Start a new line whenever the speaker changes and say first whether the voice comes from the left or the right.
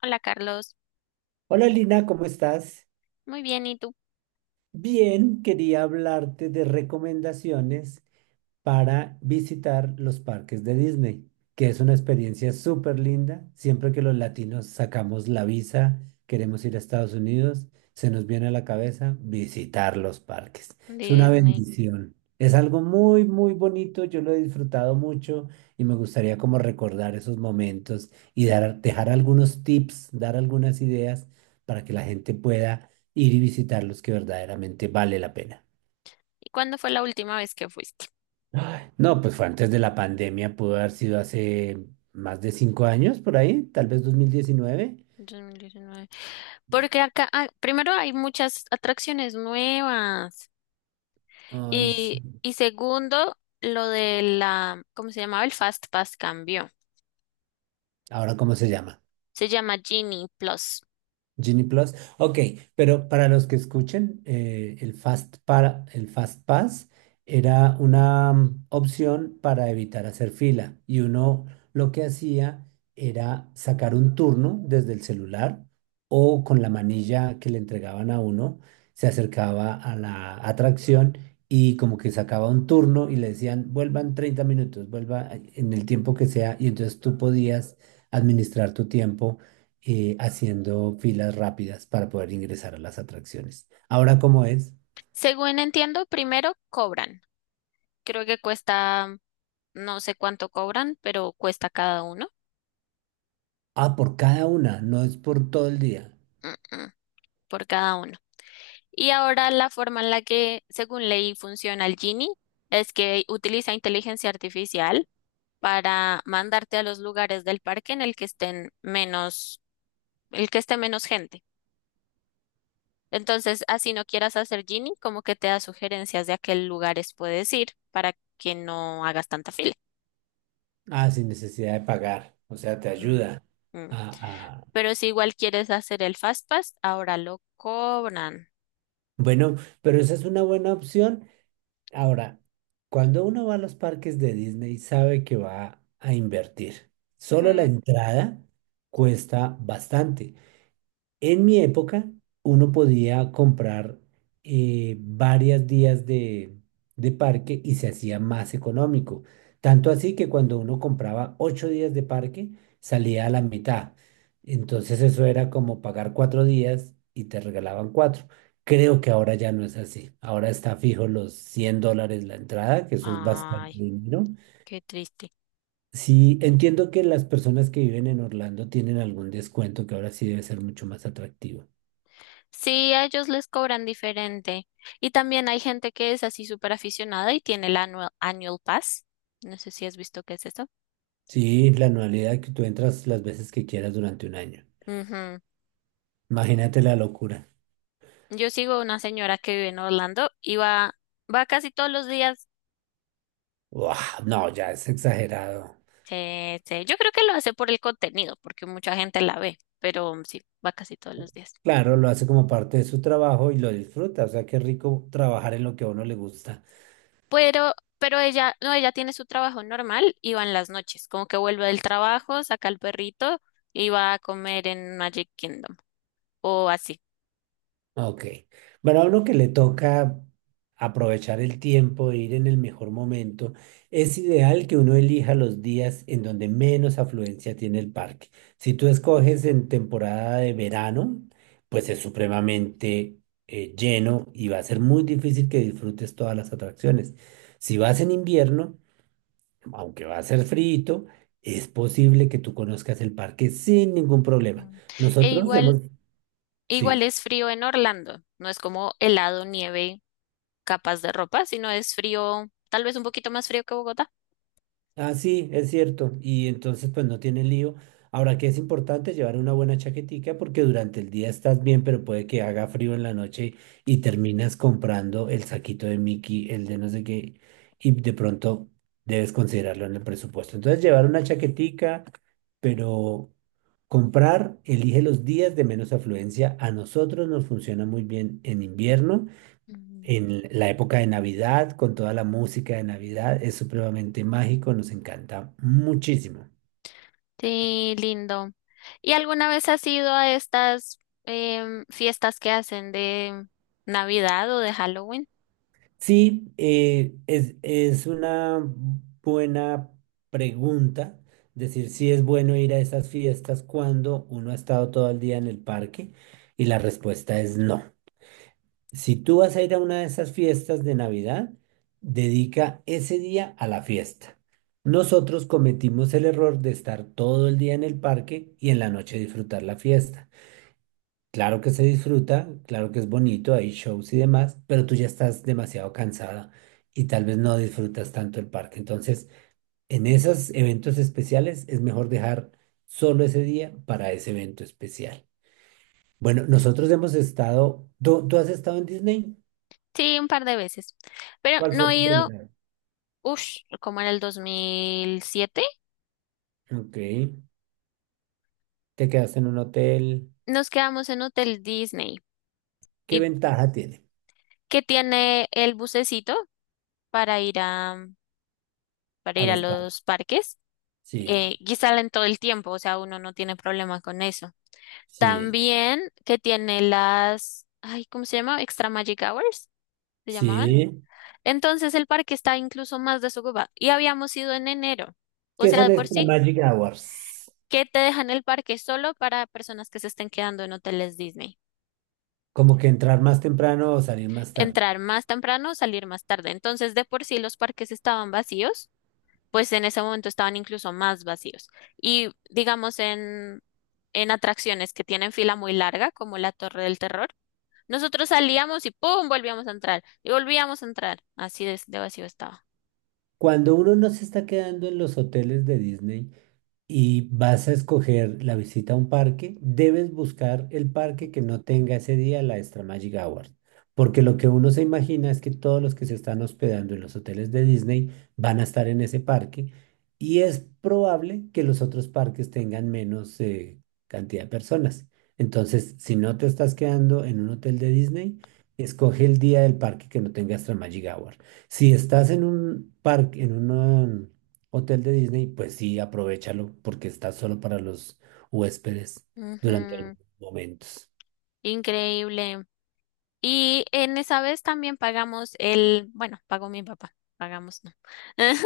left: Hola Carlos,
right: Hola Lina, ¿cómo estás?
left: muy bien, ¿y tú?
right: Bien, quería hablarte de recomendaciones para visitar los parques de Disney, que es una experiencia súper linda. Siempre que los latinos sacamos la visa, queremos ir a Estados Unidos, se nos viene a la cabeza visitar los parques. Es una
left: Dime,
right: bendición. Es algo muy, muy bonito. Yo lo he disfrutado mucho y me gustaría como recordar esos momentos y dejar algunos tips, dar algunas ideas para que la gente pueda ir y visitar los que verdaderamente vale la pena.
left: ¿y cuándo fue la última vez que fuiste?
right: No, pues fue antes de la pandemia, pudo haber sido hace más de 5 años por ahí, tal vez 2019.
left: 2019. Porque acá, ah, primero hay muchas atracciones nuevas
right: Ay,
left: y,
right: sí.
left: y segundo, lo de la, ¿cómo se llamaba? El Fast Pass cambió.
right: ¿Ahora cómo se llama?
left: Se llama Genie Plus.
right: Genie Plus. Ok, pero para los que escuchen, el Fast Pass era una opción para evitar hacer fila. Y uno lo que hacía era sacar un turno desde el celular o con la manilla que le entregaban a uno, se acercaba a la atracción y como que sacaba un turno y le decían, vuelvan 30 minutos, vuelva en el tiempo que sea. Y entonces tú podías administrar tu tiempo haciendo filas rápidas para poder ingresar a las atracciones. Ahora, ¿cómo es?
left: Según entiendo, primero cobran. Creo que cuesta, no sé cuánto cobran, pero cuesta cada uno.
right: Ah, por cada una, no es por todo el día.
left: Mm, mm, por cada uno. Y ahora la forma en la que, según ley, funciona el Genie es que utiliza inteligencia artificial para mandarte a los lugares del parque en el que estén menos, el que esté menos gente. Entonces, así no quieras hacer Genie, como que te da sugerencias de a qué lugares puedes ir para que no hagas tanta fila.
right: Ah, sin necesidad de pagar. O sea, te
left: Mm,
right: ayuda
left: mm.
right: a... a-
left: Pero si igual quieres hacer el Fast Pass, ahora lo cobran.
right: Bueno, pero esa es una buena opción. Ahora, cuando uno va a los parques de Disney, sabe que va a invertir. Solo la
left: Mm.
right: entrada cuesta bastante. En mi época, uno podía comprar varias días de parque y se hacía más económico. Tanto así que cuando uno compraba 8 días de parque, salía a la mitad. Entonces eso era como pagar 4 días y te regalaban cuatro. Creo que ahora ya no es así. Ahora está fijo los 100 dólares la entrada, que eso es bastante
left: Ay,
right: dinero.
left: qué triste.
right: Sí, entiendo que las personas que viven en Orlando tienen algún descuento que ahora sí debe ser mucho más atractivo.
left: Sí, a ellos les cobran diferente. Y también hay gente que es así súper aficionada y tiene el annual pass. No sé si has visto qué es esto.
right: Sí, la anualidad que tú entras las veces que quieras durante un año.
left: Ujú.
right: Imagínate la locura.
left: Yo sigo una señora que vive en Orlando y va casi todos los días.
right: Uah, no, ya es exagerado.
left: Sí, sí. Yo creo que lo hace por el contenido, porque mucha gente la ve, pero sí, va casi todos los días.
right: Claro, lo hace como parte de su trabajo y lo disfruta. O sea, qué rico trabajar en lo que a uno le gusta.
left: Pero, pero ella, no, ella tiene su trabajo normal y va en las noches, como que vuelve del trabajo, saca al perrito y va a comer en Magic Kingdom o así.
right: Ok. Bueno, a uno que le toca aprovechar el tiempo e ir en el mejor momento, es ideal que uno elija los días en donde menos afluencia tiene el parque. Si tú escoges en temporada de verano, pues es supremamente lleno y va a ser muy difícil que disfrutes todas las atracciones. Si vas en invierno, aunque va a ser frío, es posible que tú conozcas el parque sin ningún problema.
left: Mm. E
right: Nosotros
left: igual,
right: hemos...
left: igual
right: Sí.
left: es frío en Orlando, no es como helado, nieve, capas de ropa, sino es frío, tal vez un poquito más frío que Bogotá.
right: Ah, sí, es cierto. Y entonces, pues no tiene lío. Ahora que es importante llevar una buena chaquetica porque durante el día estás bien, pero puede que haga frío en la noche y terminas comprando el saquito de Mickey, el de no sé qué, y de pronto debes considerarlo en el presupuesto. Entonces, llevar una chaquetica, pero comprar, elige los días de menos afluencia. A nosotros nos funciona muy bien en invierno
left: Mm.
right: en la época de Navidad, con toda la música de Navidad, es supremamente mágico, nos encanta muchísimo.
left: Sí, lindo. ¿Y alguna vez has ido a estas fiestas que hacen de Navidad o de Halloween?
right: Sí, es una buena pregunta decir si es bueno ir a esas fiestas cuando uno ha estado todo el día en el parque y la respuesta es no. Si tú vas a ir a una de esas fiestas de Navidad, dedica ese día a la fiesta. Nosotros cometimos el error de estar todo el día en el parque y en la noche disfrutar la fiesta. Claro que se disfruta, claro que es bonito, hay shows y demás, pero tú ya estás demasiado cansada y tal vez no disfrutas tanto el parque. Entonces, en esos eventos especiales es mejor dejar solo ese día para ese evento especial. Bueno, nosotros hemos estado, ¿tú has estado en Disney?
left: Sí, un par de veces. Pero
right: ¿Cuál fue
left: no he
right: tu
left: ido,
right: primera?
left: ush, como en el 2007.
right: Ok. Te quedaste en un hotel.
left: Nos quedamos en Hotel Disney.
right: ¿Qué
left: ¿Y
right: ventaja tiene
left: qué tiene el bucecito para para
right: a
left: ir a
right: los padres?
left: los parques? Eh,
right: Sí,
left: y salen todo el tiempo, o sea, uno no tiene problema con eso.
right: sí,
left: También que tiene las, ay, ¿cómo se llama? Extra Magic Hours, se llamaban.
right: sí.
left: Entonces el parque está incluso más desocupado y habíamos ido en enero,
right: ¿Qué
left: o sea,
right: son
left: de por
right: extra
left: sí,
right: magic hours?
left: que te dejan el parque solo para personas que se estén quedando en hoteles Disney.
right: Como que entrar más temprano o salir más tarde.
left: Entrar más temprano, salir más tarde. Entonces, de por sí los parques estaban vacíos pues en ese momento estaban incluso más vacíos. Y digamos en atracciones que tienen fila muy larga, como la Torre del Terror, nosotros salíamos y ¡pum! Volvíamos a entrar y volvíamos a entrar. Así de vacío estaba.
right: Cuando uno no se está quedando en los hoteles de Disney, y vas a escoger la visita a un parque, debes buscar el parque que no tenga ese día la extra Magic Hours. Porque lo que uno se imagina es que todos los que se están hospedando en los hoteles de Disney van a estar en ese parque y es probable que los otros parques tengan menos cantidad de personas. Entonces, si no te estás quedando en un hotel de Disney, escoge el día del parque que no tenga extra Magic Hour. Si estás en un parque, en un hotel de Disney, pues sí, aprovéchalo porque está solo para los huéspedes durante algunos
left: Ujú.
right: momentos.
left: Increíble. Y en esa vez también pagamos el, bueno, pagó mi papá, pagamos no.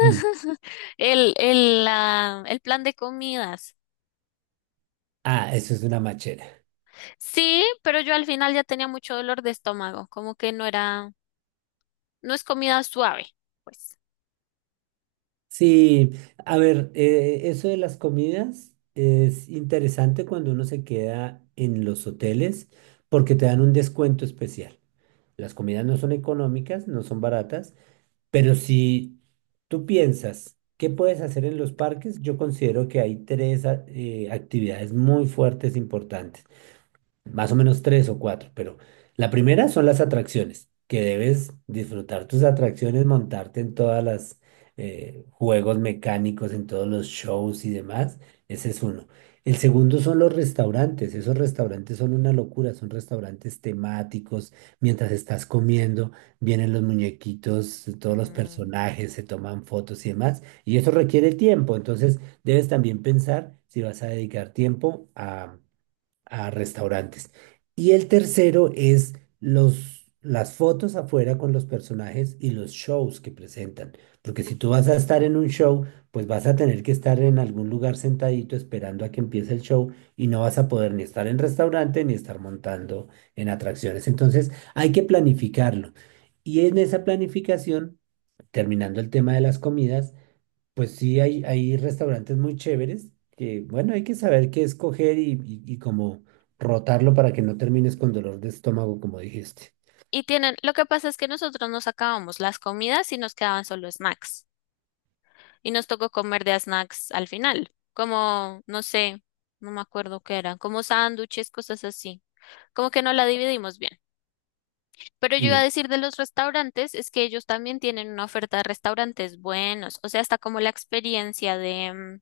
right: Mm.
left: El plan de comidas.
right: Ah, eso es una machera.
left: Sí, pero yo al final ya tenía mucho dolor de estómago, como que no es comida suave, pues.
right: Sí, a ver, eso de las comidas es interesante cuando uno se queda en los hoteles porque te dan un descuento especial. Las comidas no son económicas, no son baratas, pero si tú piensas qué puedes hacer en los parques, yo considero que hay tres actividades muy fuertes, importantes. Más o menos tres o cuatro, pero la primera son las atracciones, que debes disfrutar tus atracciones, montarte en todas las juegos mecánicos, en todos los shows y demás. Ese es uno. El segundo son los restaurantes. Esos restaurantes son una locura, son restaurantes temáticos. Mientras estás comiendo, vienen los muñequitos, todos los
left: Mm.
right: personajes, se toman fotos y demás. Y eso requiere tiempo. Entonces, debes también pensar si vas a dedicar tiempo a restaurantes. Y el tercero es las fotos afuera con los personajes y los shows que presentan. Porque si tú vas a estar en un show, pues vas a tener que estar en algún lugar sentadito esperando a que empiece el show y no vas a poder ni estar en restaurante ni estar montando en atracciones. Entonces hay que planificarlo. Y en esa planificación, terminando el tema de las comidas, pues sí, hay restaurantes muy chéveres que, bueno, hay que saber qué escoger y cómo rotarlo para que no termines con dolor de estómago, como dijiste.
left: Y tienen, lo que pasa es que nosotros nos acabamos las comidas y nos quedaban solo snacks. Y nos tocó comer de a snacks al final, como, no sé, no me acuerdo qué eran, como sándwiches, cosas así. Como que no la dividimos bien. Pero yo iba a
right: Sí,
left: decir de los restaurantes, es que ellos también tienen una oferta de restaurantes buenos. O sea, hasta como la experiencia de, mm,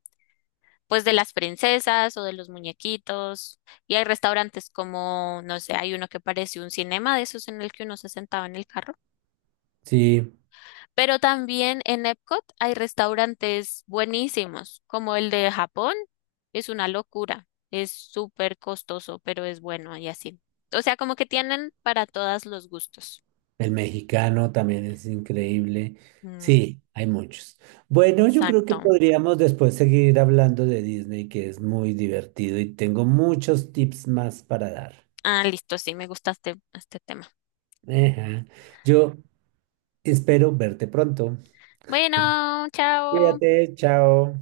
left: pues de las princesas o de los muñequitos. Y hay restaurantes como, no sé, hay uno que parece un cinema de esos en el que uno se sentaba en el carro.
right: sí,
left: Pero también en Epcot hay restaurantes buenísimos, como el de Japón. Es una locura. Es súper costoso, pero es bueno y así. O sea, como que tienen para todos los gustos.
right: el mexicano también es increíble.
left: Mm,
right: Sí, hay muchos. Bueno, yo creo que
left: exacto.
right: podríamos después seguir hablando de Disney, que es muy divertido y tengo muchos tips más para dar.
left: Ah, listo, sí, me gusta este, este tema.
right: Ajá. Yo espero verte pronto.
left: Bueno, chao.
right: Cuídate, chao.